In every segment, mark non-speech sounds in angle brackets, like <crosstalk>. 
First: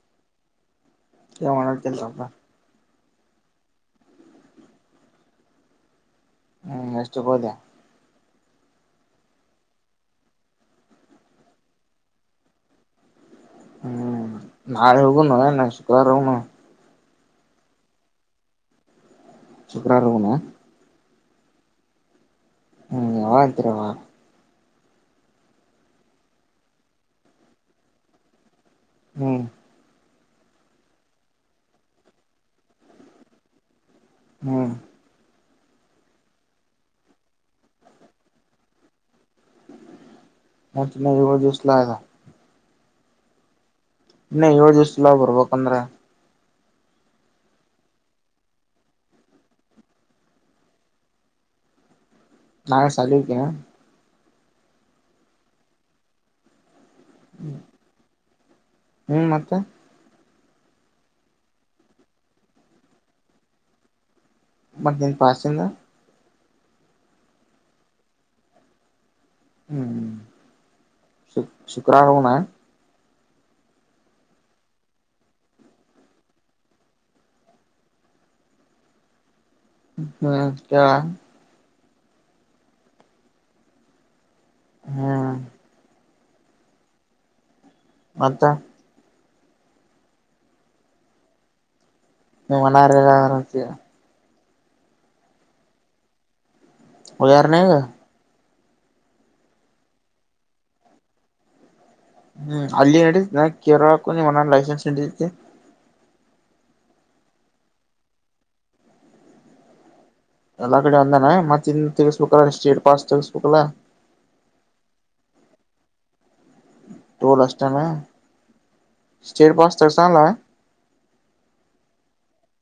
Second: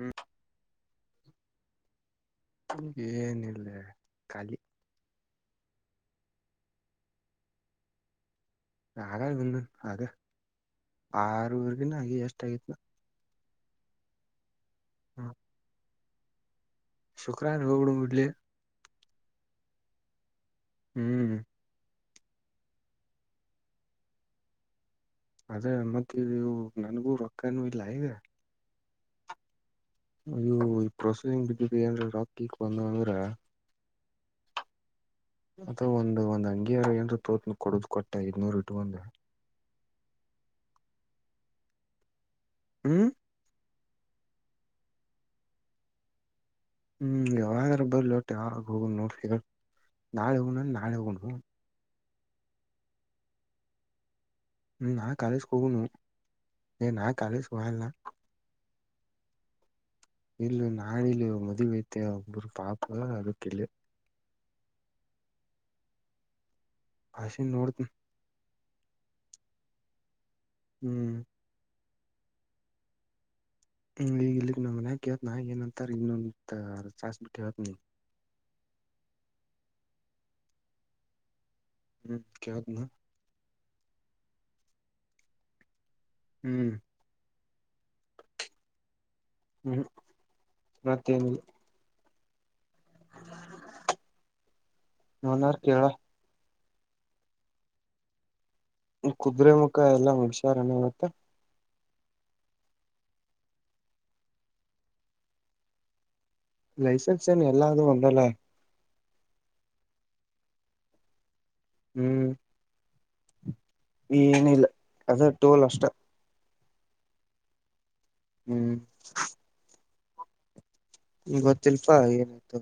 ಹ್ಮ್ ಯ ಮಾಡತಲ್ಲ ಏನಿಲ್ಲ ಖಾಲಿ ಹ್ಮ್ ಎಷ್ಟು ಹೋದೆ ಹಾಗಾಗಿ ಒಂದ ಅ ಆರೂರ್ಗಿನ ಹಾಗಿ ಎಷ್ಟ ಆಗತ್ನ ಹ್ಮ್ ನಾಳೆ ಹೋಗ ನ ನ ಶುಕ್ರಾರ ಹೋಗನು ಶುಕ್ರಾನ್ ಹಬಡ ಬಿಡ್ಲಿ ಶುಕ್ರಾರ ಹಣ ಹ್ಮ್ ಹ್ಮ್ ಯತರವಾ ಅದೇ ಮತ್ತ ಇ ನನ್ಗೂ ರೊಕ್ಕನ ಇಲ್ಲ ಈಗ ಹ್ಮ್ ಇದು ಈ ಪ್ರೋಸೆಸಿಂಗ್ ಬಿದ್ಯುತ್ ಏನ್ ರಾ ಕಿಕ್ ಬಂದು ಅಂದ್ರ ಹ್ಮ ಅದ ಒಂದು ಒಂದ್ ಅಂಗಿಯಾರ ಏ ತೋತ್ನ ಕೊಡುದ್ ಕೊಟ್ಟೆ ಇದ್ನೂರ್ ಇಟ್ಟ ಒಂದು ನತುನ್ನ ಜವ ದಿಸಲಗ ಹ್ಮ್ ಇನ್ನ ಏಳು ದಿವಸಲಾ ಬರ್ಬೇಕಂದ್ರೆ ಹ್ಮ್ ಯಾವ್ರ ಬರ್ಲಿ ಹೊಟ್ಟೆ ಯಾಗ ಹೋಗ ನೋಡ್ರಿ ನಾಳೆ ಒಣ ನಾಳೆ ಒನು ನಾಾನೆ ಚಲಿಕೇನೆ ಹ್ಮ್ ನಾ ಕಾಲೇಜ್ಗೆಗಣನು ನಾ ಕಾಲೇಜ್ ಹಲ್ಲ ಹ್ಮ್ ಮತ್ತೆ ಇಲ್ಲ ನಾಣಿಲು ಮದವತ ಒಬ್ಬರು ಪಪ ಅದಕ್ಕಲ್ಲ ಮತ್ತ ನಿನ್ ಪಾಸಿಂದ ಭಾಷೆ ನೋಡ್ತನ ಹ್ಮ್ ಹ್ಮ್ ಗ್ರಾಗಣ ಹ್ಮ್ ಈಗ ಇಲ್ಲಿಕ್ ಮನ್ಯೇತ್ನಾ ಏನಂತಾರ ಇನ್ನೊ ಸಸ್ ಬಿಟ್ಟು ಹತ್ನ ಹ್ಮ್ ಹ್ಮ್ ಕತನಾ ಹಾ ಹ್ಮ್ ಮತ್ತ ಹ್ಮ್ ಮತ್ತೇನುಲ್ಲ ನೀ ಮನಾರಲ್ಲ ಆರಚ ನನಾರು ಕೇಳ ಉದಾರಣಾಗ ಕುದುರೆ ಮುಖ ಎಲ್ಲಾ ಮುಷಾರಣ ಮತ್ತ ಹ್ಮ್ ಅಲ್ಲಿ ನಡ ನ ಕೇರಕು ನೀವ್ ಲೈಸೆನ್ಸ್ ನಡತಿ ಲೈಸನ್ಸಏನ್ನು ಎಲ್ಲಾದ ಒಂದಲ್ಲ ಎಲ್ಲಾ ಕಡೆ ಒಂದಾನ ಮತ್ತ ಇಂದ ಹ್ಮ್ ತಗಸ್ಬೇಕಲ್ಲ ಸೇಟ್ ಪಾಸ್ ತಗಸ್ಬೇಕಲ್ಲ ಏನಿಲ್ಲ ಅದ ಟೋಲ್ ಅಷ್ಟ ಟೋಲ್ ಅಷ್ಟತಾನ ಹ್ಮ್ ಸರ್ಸಲ್ಲಯ ಗೊತ್ತಿಲ್ಪಾ ಏನಾಯ್ತು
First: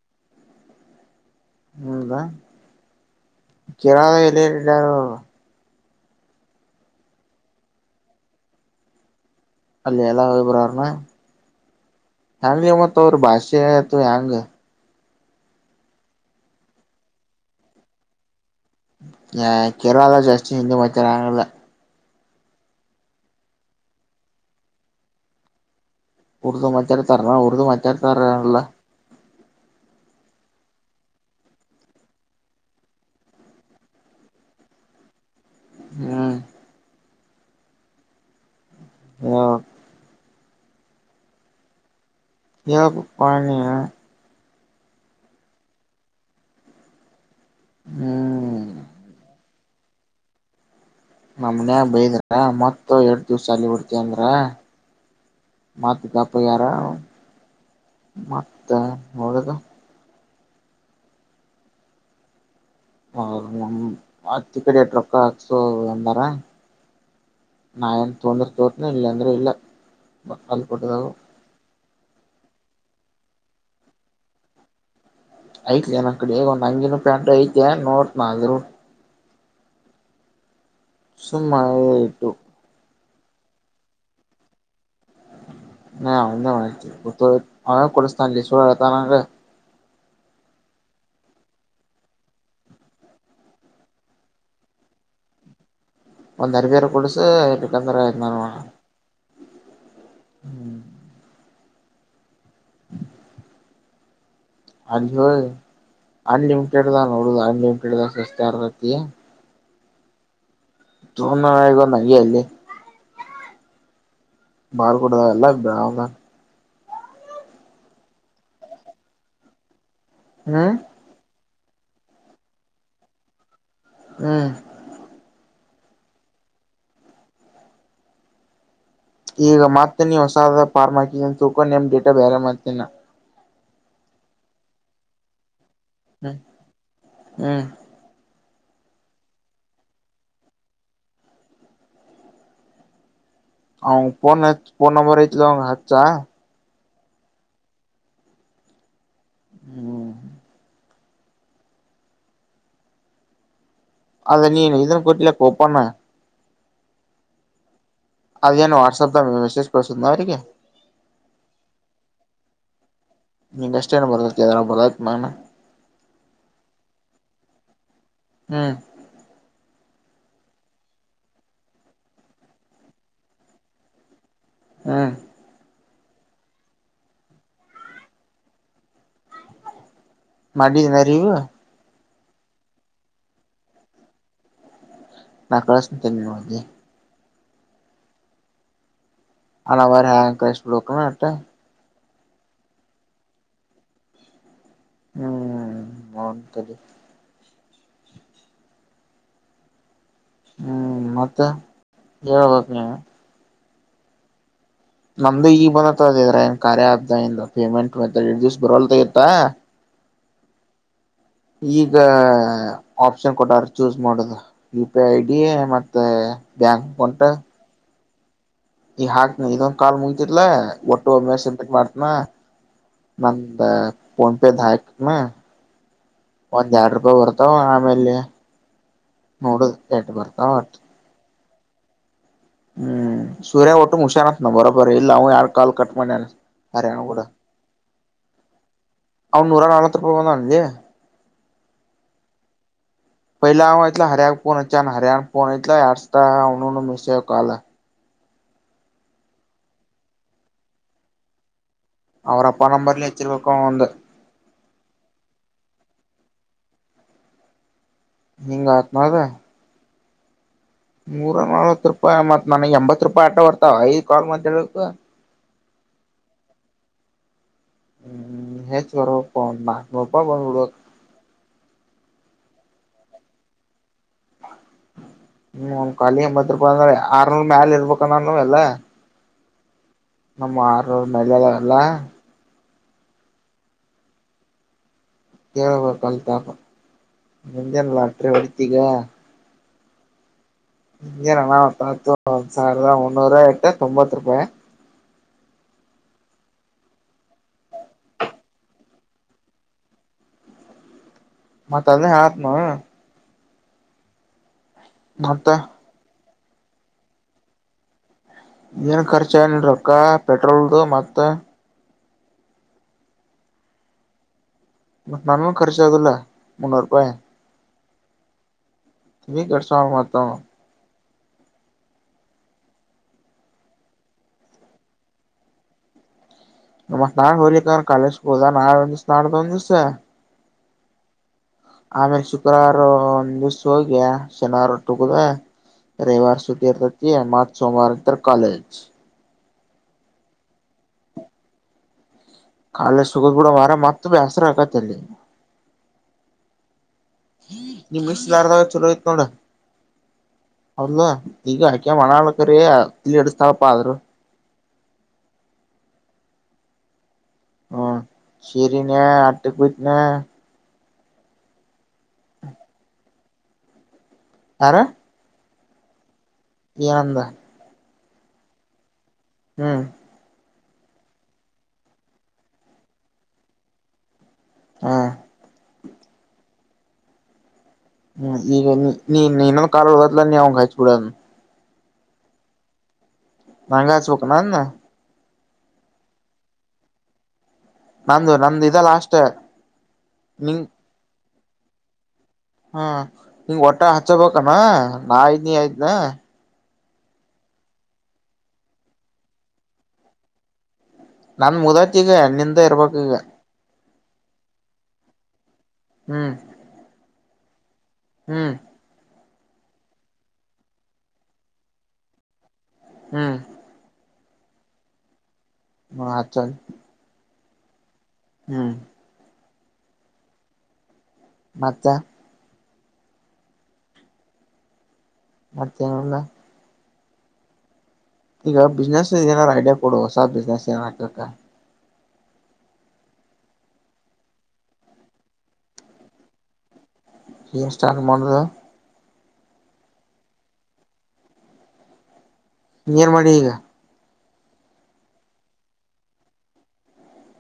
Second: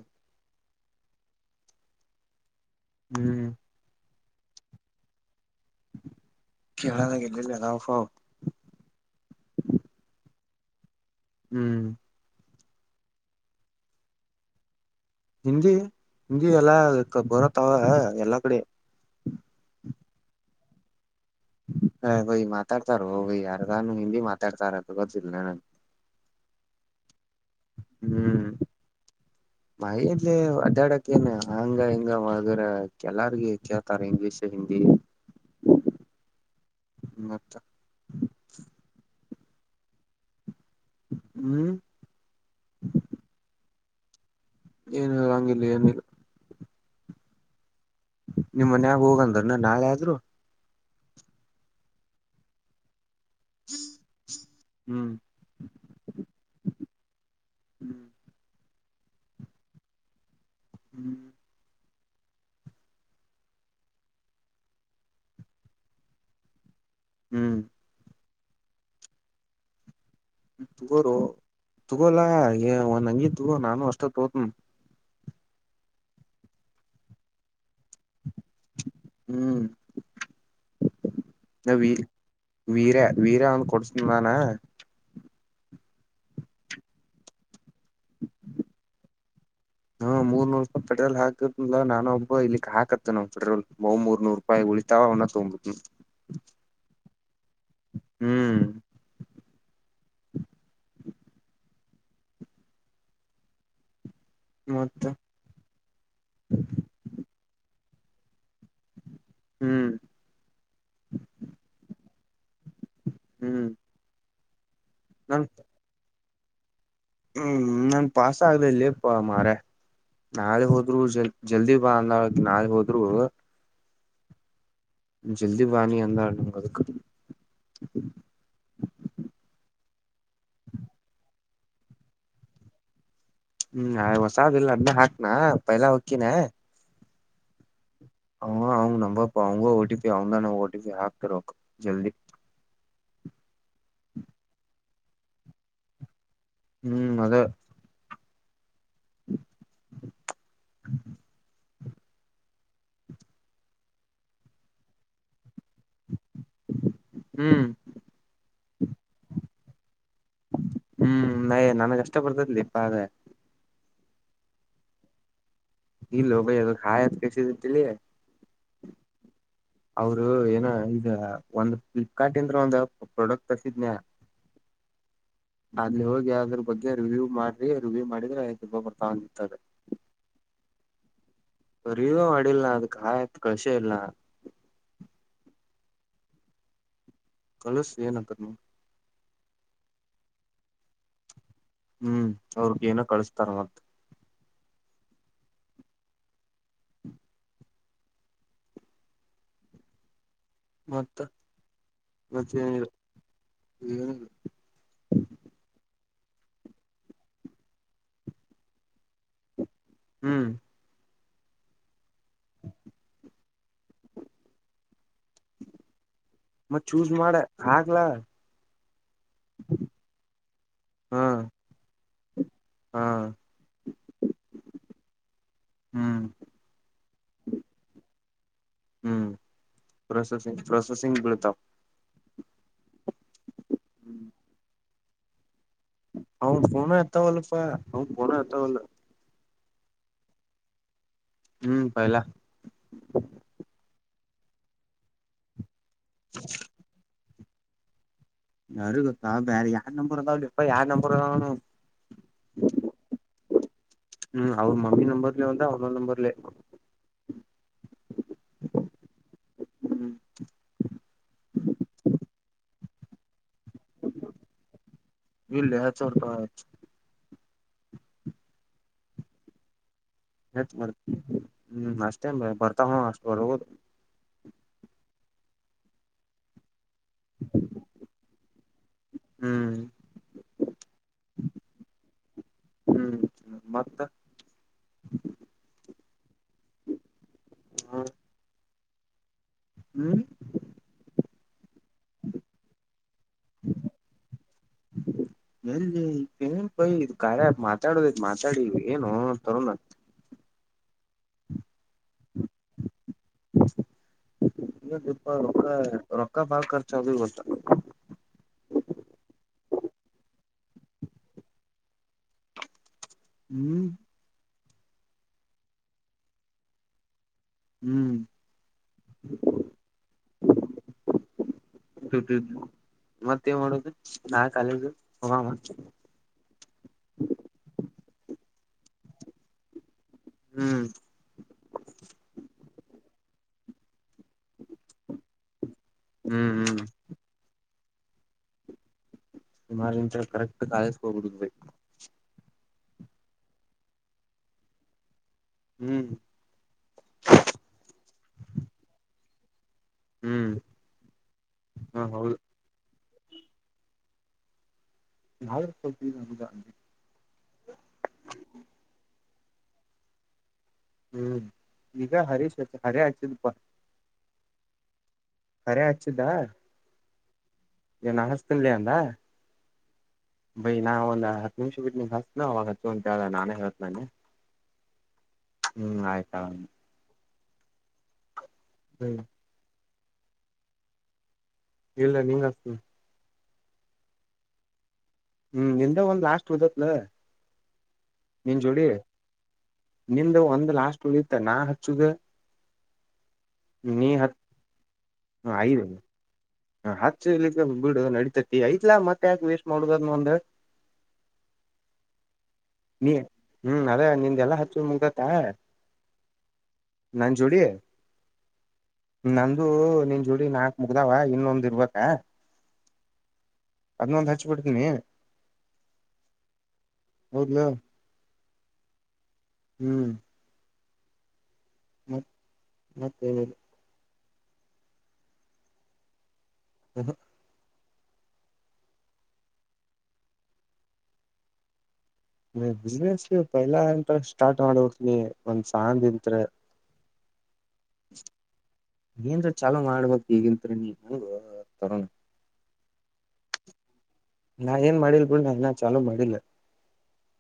ಹ್ಮದಾ ಹ್ಮ್ ಕೆರ ಎಲ್ಲಿರು ಕೆಳ ಗಲ್ಲ ಜಲ್ಲ ಫೋ ಅಲ್ಲ ಎಲ್ಲ ವಿಬರಾರಣ ಹ್ಮ್ ಹೆಂಗಗೆ ಮತ್ ಅವ್ರ ಭಾಷೆ ಆಯತು ಹೆಂಗ ಹಿಂದಿ ಹಿಂದಿ ಎಲ್ಲಾ ಬರತ್ತಾವ ಎಲ್ಲಾ ಕಡೆ ಹ ಕೇರಳ ಜಾಸ್ತಿ ಹಿಂದಿ ಮಾಡತಾರಾಗಲ್ಲ ಹಗೋಗ ಮಾತಾಡ್ತಾರ ಹೋಗ ಯಾರ್ಗ ಹಿಂದಿ ಮಾತಾಡ್ತಾರ ಅದು ಗೊತ್ತಿಲ್ಲ ನಗೆ ಕುೂಡದ ಮಚಾರತಾರ ಕುಡದ ಮಚಾರ ತರಲ್ಲ ಮೈಲ್ಲಿ ಅದಡ್ಯಾಡಕ ಏನ್ ಹಂಗ ಹಿಂಗ ವರ ಕೆಲಾರ್ಗ ಕೇಳ್ತಾರ ಇಂಗ್ಲೀಷ್ ಹಿಂದಿ ಹ್ಮ ಹ್ಮ್ ತ್ತ ಹ ಹ್ಮ್ ಹೇಳ್ಬೇಕಪ್ಪಾ ನೀನ ಏನು ರಂಗಿಲ್ಲ ಏನಿಲ್ಲ ಹ್ಮ್ ನಿಮ್ ಮನ್ಯಾಗ ಹೋಗಂದ್ರ ನ ನಾಳೆ ಆದ್ರು ನ ಮನ್ಯಾಗ ಬೈದ್ರ ಮತ್ ಎರಡ್ ದಿವ್ಸ ಅಲ್ಲಿ ಬಿಡ್ತಂದ್ರ ಹ್ಮ್ ಮತ್ತದಪ್ಪ ಯಾರ ಮತ್ತೆ ನಳದ ಹ್ಮ್ ಅತ್ತ ಕಡೆ ಟ್ರಕ್ ಹಾಕ್ಸೋ ಎಂದಾರ ಹ್ಮ್ ತೊಂದ್ರ ತೋತನ ಇಲ್ಲ ಅಂದ್ರೆ ಇಲ್ಲ ಅಲ್ಲಿ ಕೊಟ್ಟಿದಾಗ ತಗೋರು ತಗೋಲ್ಲಾ ಒ ನಂಗಿ ತಗೋ ನಾನು ಅಷ್ಟೊ ತಗೋತ ಐತ್ ನ ಕಡೆ ಈಗ ಒಂದ್ ಹಂಗಿನ ಪ್ಯಾಂಟ್ ಐತೆ ನೋಡ್ನ ಆದ್ರರು ಹ್ಮ್ ಸುಮ್ಮ ಇಟ್ಟು ವೀರಾ ಒಂದು ಕೊಡಸದಾನ ಹ ಅ ಮತ್ತ ಅ ಕಟ್ಟ ಸ್ಥಾನ ಸತ ನೆ ಹಾ ಮೂರ್ ನೂರು ರೂಪಿ ಪೆಟ್ರೋಲ್ ಹಾಕದಲ ನಾ ಒಬ್ಬ ಇಲ್ಲಿಕ್ ಹಾಕೆ ನಾ ಪೆ್ರೋ ಹ ಮೂರ್ ನೂರು ರೂಪಾಯಿ ಉಳಿತಾ ನ್ನ ತಗಂಬದು ಒಂದ್ ಅರ್ಬಿಯರ್ ಕೊಡಸ ಬೇಕಂದ್ರೆ ನಾನ ಹ್ಮ್ ಹಾ ಮತ್ತ ಹ ಅಲಿಮಟಡ್ ನೋಡದ ಅಮಟ ಸಸ್ತಾರ ರತಿ ಹ್ಮ್ ತೋ ಈಗಯ್ಯ ಇಲ್ಲಿ ಹ್ಮ್ ಮಾರ್ಕೂಟದಾ ನನ್ ಎಲ್ಲ ಇಾಮ್ದಾ ಹ್ಮ್ ನನ್ ಪಾಸ ಆಗ್ಲ ಇಲ್ಲಪ್ಪ ಮಾರ ನಾಾವೆ ಹ್ಮ್ ಹೋದ್ರೂಊಲ್ ಜಲ್ದಿ ಬಾ ಅಂದ ನಾ ಹೋದ್ರು ಹ್ಮ್ ಜಲ್ದಿ ಬಾಣಿ ಅಂತ ಈಗ ಮಾತ ನೀ ಹೊಸಾದ ಫಾರ್ಮಾಕ ತೂಕ ನೇಮ್ ಡೇಟಾ ಬೇರೆ ಮಾತೇನಾ ಹ್ಮ್ ಹಾಗ ಹೊಸಾದ ಇಲ್ ಅದ್ದ ಹಾಕ್ನಾ ಪೈಲಾ ಹೊಕ್ಕಿನ ಹ್ಮ್ ಹ್ಮ್ ಹ ಅವಂಗ್ ನಂಬರ್ ಅವಂಗ ಓ ಟಿ ಪಿ ಅವದ ನ ಓಟಿ ಪಿ ಹಾಕ್ತರ ಜಲ್ದಿ ಅವಫನ್ನ್ ನಂಬರ್ ಆತ ಹಚ್ಚಾ ಹ್ಮ್ ಅದೇ ಹ್ಮ್ ಅದ ನೀ ಇದನ್ನು ಕಟ್ಟಲ ಕೊಪಣ ಹ್ಮ್ ಅದೇನು ವಾಟ್ಸಪ್ದಾಗ ಮೆಸೇಜ್ ಕಳ್ಸದ್ನ ಅವರಿಗೆ ಹ್ಮ್ ನಯ ನನಗೆಷ್ಟ ಬರ್ತದ್ಲಿ ಪಾವ ನಿ ಅಷ್ಟೇನ್ ಬರತತಿ ಅದರ ಬರತ್ ಮನ್ ಈಲೋಗದುಾಯತ್ ಕಸಲ್ಲಿ ಹ್ಮ್ ಅವರು ಏನ ಈಗ ಒಂದ್ ಫ್ಲಿಪ್ಕಾರ್ಟ್ ಇಂದ್ರ ಒಂದ ಪ್ರಾಡಕ್ಟ್ ತರ್ಸಿದ್ನಯ ಹಾ ಅಲ್ಲಿಲ್ಲಿ ಹೋಗಿ ಅದ್ರ ಬಗ್ಗೆ ರಿವ್ಯೂ ಮಾಡ್ರಿ ರಿವ್ಯೂ ಮಾಡಿದ್ರೆ ಐದು ರೂಪಾಯಿ ಬರ್ತಾಂದಿರ್ತದೆ ಮಾಡಿದಿನ ರೀವು ಸರಿದೂ ಅಡಿಲ್ಲ ಅದ ಕಾಯತ್ ಕಳಸೇ ಇಲ್ಲ ನಾಕಳಸ್ ನತ ನಿ ಮೆ ಕಳಸು ಏನ ಕರ್ಮ ಹಣ ಅವಾರ ಹ್ಯಾಂ ಕ ಬಿಣ ಅ ಹ್ಮ್ ಅವ್ರಗ ಏನೋ ಕಳಸ್ತಾರ ಮಂತ ಹ್ಮ್ ಮನ್ಂತದೆ ಹ್ಮ್ ಮತ್ತ ಮತ್ತೆ ಹೇಳ್ಬೇಕು ನೀವು ಹ್ಮ್ ನಮ್ದು ಈಗ ಬಂದತದ ಇದ್ರ ಕಾರ್ಯ ಆಬ್ ಪೇಮೆಂಟ್ ಎರ ದಿವ್ಸ ಬರಲ್ಗತ್ತಾ ಹ್ಮ್ ಈಗ ಆಪ್ಷನ್ ಕೊಟ್ಟಾರ ಚೂಸ್ ಮಾಡುದು ಐ ಡಿ ಮತ್ತೆ ಮತ್ ಬ್ಯಾಂಕ್ ಚೂಸ್ ಅಕೌಂಟ್ ಮಾಡ ಹಾಕ್ಲಾ ಈ ಹಾಕ್ನ ಇದೊಂದ ಕಾಲ್ ಮುಗತಿ್ಲ ಒಟ್ಟು ಹಾ ಮೆಸ ಮಾಡ್ತನಾ ಹಾ ನ ಪೋನ್ಪೆ ಾಯಕ್ ನ ಹ್ಮ್ ಒಂದ್ ಎರಡ್ ರೂಪಾಯಿ ಬರ್ತಾವ ಆಮೇಲೆ ಹ್ಮ್ ನೋಡು ಟ ಬರ್ತ ಪ್ರೊಸೆಸಿಂಗ್ ವಟ್ ಪ್ರೊಸೆಸಿಂಗ್ ಬೀಳ್ತಾವ ಹ್ಮ್ ಸೂರ್ಯ ಒಟ್ಟು ಮುಶ್ಯಾನತ್ನ ಬರೋಬರ ಇಲ್ಲ ಅವ ಯಾರ್ ಕಾಲ್ ಕಟ್ ಮಾಡ್ಯಾನ ಹರ್ಯಾಣ ಅವನ್ ೋನ ಕೂಡ ಎತ್ತಾವಲ್ಲಪ್ಪ ಅವನ್ ಪೋನ ಎತ್ತಾವಲ್ಲ ಅವ್ನ್ ನೂರ ನಾಳತ್ರರ ಪಾನಾ ಇಲ್ಲಿಯ ಹ್ಮ್ ಪಹಲ ಇ ಹರಿ್ಯಕಕ್ಫೋನ್ ಹಚ್ಚೆ ಹರಿ್ಯಾಣ ಫೋನ್ ಇಲ ಯ ಎಡ್ಸ್ತ ಅವನು ಮಿಸ್ ಆ್ ಕಾಲಲ್ಲ ಯಾರ ಗೊತ್ತಾ ಬೇರೆ ಯಾರು ನಂಬರ್ ಇದಂದಾವ ಇಪ್ಪ ಯಾರು ನಂಬರ್ದಾವಣನು ಅವರ ಅಪ್ಪ ನಂಬರ್ ಹೆಚ್ಚಿಕ್ಕ ಅಂದ ಹ್ಮ್ ಅವನ್ ಮಮ್ಮಿ ನಂಬರ್ಲೆ ಒಂದಾ ಅವನ ನಂಬರ್ಲ್ಲ ಹಿಂಗ ಆತ್ನದ ಹ್ಮ್ ನೂರ ನಲ್ವತ್ ರೂಪಾಯಿ ಮತ್ ನನಗೆ ಎಂಬತ್ ರೂಪಾಯಿ ಆಟ ಬರ್ತಾವ ಐದು ಕಾಲ್ ಮಬೇಕ ಇಲ್ಲ ಚಪ ಹ್ಮ್ ಹೆಚ್ ಬರ್ಪ್ಪಮ್ಮ ಹೆತ್ ಮಾಡ ಹ್ಮ್ ಅಷ್ಟೇ ಬರ್ತಾ ಹ ಅಷ್ಟು ಬರ್ದು ಹ್ಮ್ ಒಂದ ಕಾಲಿ ಎಂಬತ್ತು ರೂಪಾಯಿ ಅ ಆರ್ನೂರ ಮ್ಯಾಲ ಇರ್ಬೇಕಾನಾನು ಎಲ್ಲ ಹ್ಮ್ ನಮ್ಮ ಆರ್ರ ಮೇಲೆಳಲ್ಲ ಹ್ಮ್ ಹ್ಮ್ ಮತ್ತ ಕೇಳಬೇಕ ಕಲ್ ತಾಪ ಮುಜನ ಹ ಲಾಟ್ರಿ ಒತೀಗ ಹ್ಮ್ ಹ ನಲ್ಲತ್ತು ಒಂದ ಸಾವಿರದ ಮುನ್ನೂರು ಎಟ ತೊಂಬತ್ತು ರೂಪಾಯಿ ಎಲ್ಲಿನ್ೈ ಕಾರ್ಯ ಮಾತಾಡೋದ ಇ ಮಾತಾಡಿ ಏನು ತರೋಣ ಮತ್ತ ಅದನೇ ಆತ್್ಮ ಇಪ್ಪ ಮತ್ತ ರೊಕ್ಕ ಪಕ್ಕ ಭಾರ ರ್ಚ ಅದು ಬತ ಏನ್ ಖರ್ಚ ಏನ್ರಕ್ಕ ಪೆಟ್ರೋಲ್ದು ಮತ್ತ ಹ್ಮ್ ನಾನು ಖರ್ಚ ಆಗಲ್ಲ ಮುನ್ನೂರು ರೂಪಾಯಿ ಹ್ಮ್ ತಿ ಕಷ ಮಾತ ುಟ ಮತ್ತೆ ಮಾಡೋುದು ನಾಳ ಕಾಲ ಹಾಮಾನ ನಮ್ಮತ್ ನಾಡ್ ಹೋಲಿಕ್ಕೆಂದ ಕಾಲೇಜ್ ಹೋದಾ ನಾಳ ಒಂದ ದಿವ್ಸ ನಾಡ್ದ ಒಂದ ದಿವ್ಸ ಹ್ಮ್ ಆಮೇಲೆ ಶುಕ್ರವಾರು ಒಂದ್ ದಿವ್ಸ ಹೋಗ್ಯ ಶನಿವಾರುಟ್ಟುಕುದ ರವಿವಾರ ಹ್ಮ್ ಸಟಿ ಹ್ಮ್ ಇತ ಮ ಸೋಮವಾರ ನಂತ ಕಾಲಜ ಸುಮಾರ ಇಂತ ಕರೆಕ್ಟ್ ಕಾಯಿಸಕ ಹ್ಬಿಡುದು ಬ ಕಾಲೆ ಶುಗದ ಬುಡ ಮಾರ ಮಾರ್ತ ಬ್ಯಾಸ ರಕಾತಲ್ಲಿ ಹ್ಮ್ ನಿಮ್ ಮಿಸ್ ಯಾರದಾವ ಚಲೋಯಐತ್ ನೋ್ರ ಹ್ಮ್ ಅೌಲ್ಲ ಈಗ ಆಕೆ ಹ ಹೌದು ಮಣಾಳ್ಕ್ರ ಇಲ್ಲಿ ಎಡುಸ್ತಪ್ಪ ಆದ್ರರು ನ ಸದ ಹ್ಮ ಸರಿನ ಅಟ್ಟ ಬಯತನ ಹ್ಮ್ ಈಗ ಹರೀಶ್ ಹರೇ ಹಚ್ಚಿದಪ್ಪಾ ಆ ಹರೆ ಹಚ್ಚಿದ್ದ ಎನ್ ಏನ್ ಅನಸ್ತಿನ್ಲಿ ಅಂದ ಹ್ಮ್ ಬೈ ನಾ ಒಂದು ಹತ್ ನಿಮಿಷ ಬಿಟ್ಟ ನಿ ಹಸ್ದು ಅವವಾಗ ಹಚ್ಚು ಅಂತ ಹೇಳ್ದ ನಾನೇ ಹೇತ್ ನಾನನೆ ಹ ಹ್ಮ್ ಆಯ್ತ ಹ್ಮ್ ಈಗ ಹ್ಮ್ ನೀ ನೀ ಇನ್ನೊಂದು ಕಾ ಹದತ್ಲ ನೀ ಅವಂಗ ಹಾಯಚ್ ಬಿಡ ಇಲ್ಲ ನೀಂಗ ಹಸ್ತೀನಿ ಮಂಗ ಚ ಹಕನ ನ ಹ್ಮ್ ನಿ್ದ ಒಂದ್ ಲಾಸ್ಟ್ ದತ್ಲ ನಂದು ನಿನ್ ನಂದು ಇದ ಜೋಡಿ ಲಾಸ್ಟ್ ನಿಂದ ನಿಂಗ ಒಂದ ಲಾಸ್ಟ್ ಉಳಿತ ನಾ ಹಚ್ಚುದು ಹ್ಮ ನಿಂಗ್ ಒಟ್ಟ ಹಚ್ಚಬೇಕಮ್ಮ ನಾಾಯಯದ್ನ ಆಯದ್ನ ಹ ಹಚ್ಚಲಿಕ್ಕೆ ಬಿಡು ನಡಿತತಿ ಐ್ಲಾ ಮತ್ತೆ ಯಾಕೆ ವೇಸ್ಟ್ ಮಾಡುದದ ಒಂದ ನನ್ ಮುದತಿ ಈಗ ನಿಂದ ಇರ್ಬೇಕಕ್ ನೀ ಈಗ ಹ್ಮ್ ಅದೇ ನಿ್ದೆಲ್ಲ ಹಚ್ಚ ಮುಗ್ದತ್ತ ಹ್ಮ್ ನನ್ ಜೂಡಿಯ ಹ್ಮ್ ನಂದು ನಿನ್ ಜೋಡಿ ನಾಲ್ಕ್ ಮುಗ್ದಾವ ಇನ್ನೊಂದ್ ಇರ್ಬೇಕ ಹ್ಮ್ ಅದನ್ನೊಂದ್ ಹಚ್ಬಿಡ್ತೀನಿ ಹ ಚಲ್ ಹೌದಲಾ ಹ್ಮ್ ಹ್ಮ್ ಮತ್ತೆ ಮತ್ತೆ ಮತಲ್ಲ ಹ ಹ ಈಗ ಬಿಸ್ನೆಸ್ ಏನಾರ್ ಐಡಿಯಾ ಕೊಡುವಸ ಬಿಸ್ನೆಸ್ ಏನ ಹಾಬೇಕ ನೀ ಬಿಸ್ನೆಸ್ ಪಹಲಾ ಎಂತ ಸ್ಟಾರ್ಟ್ ಮಾಡ್ಬೇಕಕ್ ನೀ ಒಂದ್ ಸತ್ ಏನ್ ಸ್ಟಾರ್ಟ್ ಮಾಡುದು ನೀಏನ್ ಚಲೋ ಮಾಡ್ಬೇಕಕ್ ಈಗಿನ್ತ್ರಿೀ ನೀ ನ ತರೋಣ ನೀರ್ ಮಾಡಿ ಈಗ ನಾ ಏನ್ ಮಾಡಿಲ್ ಬಿೂಡ ನನ್ನ ಚಾಲೂ ಮಾಡಿಲ್ಲ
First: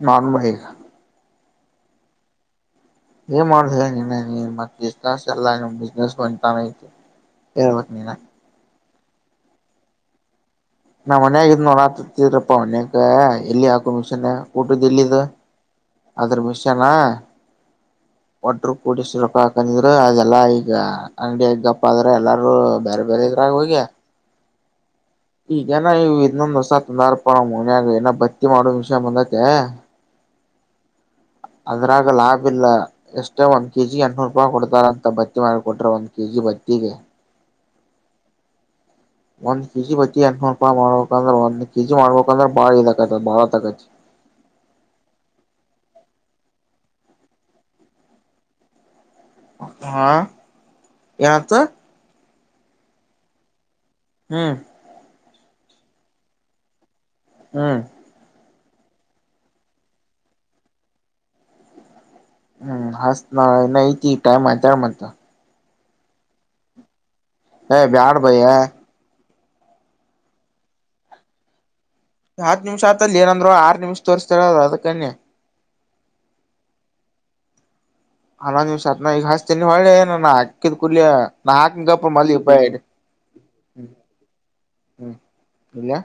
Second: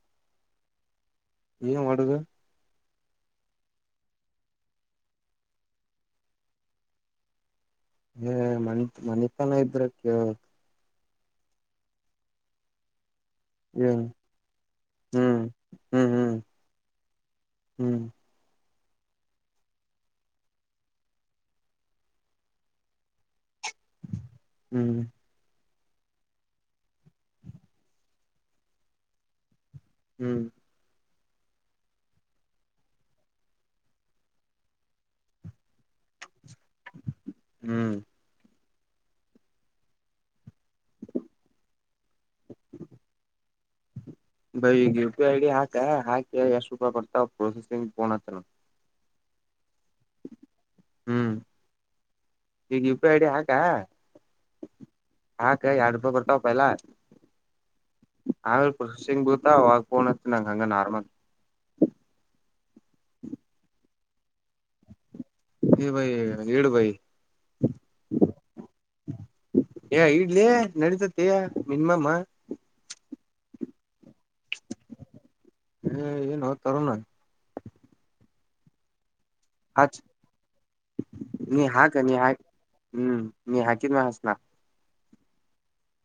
ನಾನ್ ಬಹಗ ಏನ್ ಮಾಡುದು ಏನ್ ಮಾಡುದುನ್ನ ಮತ್ ಬಿಸ್ಸ್ ಎಲ್ಲ ಬಿಸ್ನೆಸ್ ಬ ತಾನ ಐತಿ ಎಳವತ್ತಮಿನ ಮನ ಮನಿತನ ಇದ್ರ ಕ ನಾ್ ಮನ್ಯಾಗ ಇದಿದ್ ನೋತತಿದ್ರಪ್ಪಾ ಮನ್ಯಾಗ ಎಲ್ಲಿ ಹಾಕೋ ಹ್ಮ್ ಮಿಷನ್ ಊಟದ ಎಲ್ಲಿದ್ದ ಹ್ಮ್ ಹ್ಮ್ ಹ್ಮ್ ಅದ್ರ ಮಿಷನ್ ಹ್ಮ್ ವಾಟರುೂ ಕೂಡ ಸ ರೊಪ ಹಾಕಂದಿದ್ರು ಅದೆಲ್ಲಾ ಈಗ ಅಂಗಡಿಿಯಗಪ್ಪ ಆದ್ರ ಎಲ್ಲಾರೂ ಬೇರೆ ಬೇರೆ ಇದ್ರಾಗ ಹೋಗಿ ಹ ಹ್ಮ್ ಈಗೇನ ಇವು ಇನ್ನೊಂದ್ ಹೊಸ ತೊಂದಾರಪ ನ್ ಮನ್ಯಾಗ ಏನ ಭತ್ತತಿ ಮಾಡೋ ವಿಷಯ ಬಂದೈತೆ ಹ್ಮ್ ಹ ಅದ್ರಾಗ ಲಾಭ ಇಲ್ಲ ಎಷ್ಟೇ ಒಂದ್ ಕೆ ಜಿ ಎಂನೂರು ರೂಪಾಯಿ ಕೊಡ್ತಾರಂತ ಬತ್ತಿ ಮಾಡಿಕೊಟ್ರೆ ಒಂದ್ ಕೆ ಜಿ ಬತ್ತಿ ಗ ಹ್ಮ್ ಒಂದ್ ಕೆಜಿ ಬತಿ ಎಂರು ರೂಪಾಯಿ ಮಾಡ್ಬೇಕಂದ್ರೆ ಒಂದ್ ಕೆಜಿ ಮಾಡ್ಬೇಕಂದ್ರೆ ಬಾಳ ಇಕತ ಬಾಳತಕತಿ ಬೈ ಈಗ U P I I D ಹಾಕ ಹಾಕಿ ಎಷ್ಟ ರೂಪಾಯಿ ಬರ್ತಾವ ಪ್ರೊಸೆಸಿಂಗ್ ಫೋನಾಗ್ತೀನ ಹಾ <inaudible> ಹ್ಮ್ ಏನಾತ್ತು ಈಗ ಯು ಪಿ ಐಡಿ ಹಾಕಾ ಹ್ಮ್ ಆಾಕ ಎರಡ್ ರೂಪಾಯಿ ಬರ್ತವಪ್ಪ ಇಲ್ಲಾ ಹಾ ಆಗ್ಲ್ ಪ್ರೊಸೆಸಿಂಗ್ ಬೀಳ್ತವ ಆಗ ಫೋನ್ಅಚ್ಚು ನಂಗ ಹಂಗ ನಾರ್ಮಲ್ ಹ್ಮ್ ಹಸತ್ ನನ ಐತಿ ಟೈಮ್ ಆಯತಾರ ಮತ್ತು ಹ ಭೈ ಡುು ಭೈ ಹ ಬ್ಯಾಡ ಬಯ್ಯಾ ಏ ಇಡ್ಲಿ ನಡತತಿ ಹತ್ ನಿಮಿಷಆತಲ್ಲಿ ಏನಂದ್ರು ಆರು ನಿಮಿಷ ತೋರಿಸ್ತೀರ <unintelligible> ಕನ್ಯೆ ಏನೋ ತರೋಣ ಹನ್ನೊಂದ್ ನಿಮಿಷ ಹತ್ನ ಈಗ ಹಾಚ್ತೇನಿ ಹಚ್ ಹೊಳ್ಳೆ ನ ಹಾಕಿದ್ ಕುೂಲಿಿಯ ನಾ ನೀ ಹಾಕ ಗಪ್ಪಪ ನೀ ಮಲ್ ಹಾಕ್ ಬಿ ಹ್ಮ್ ನೀ ಹಾಕಿದ ಮಾ ಹಾಸನಾ ಹ್ಮ್ ಇಡ್ಲಾ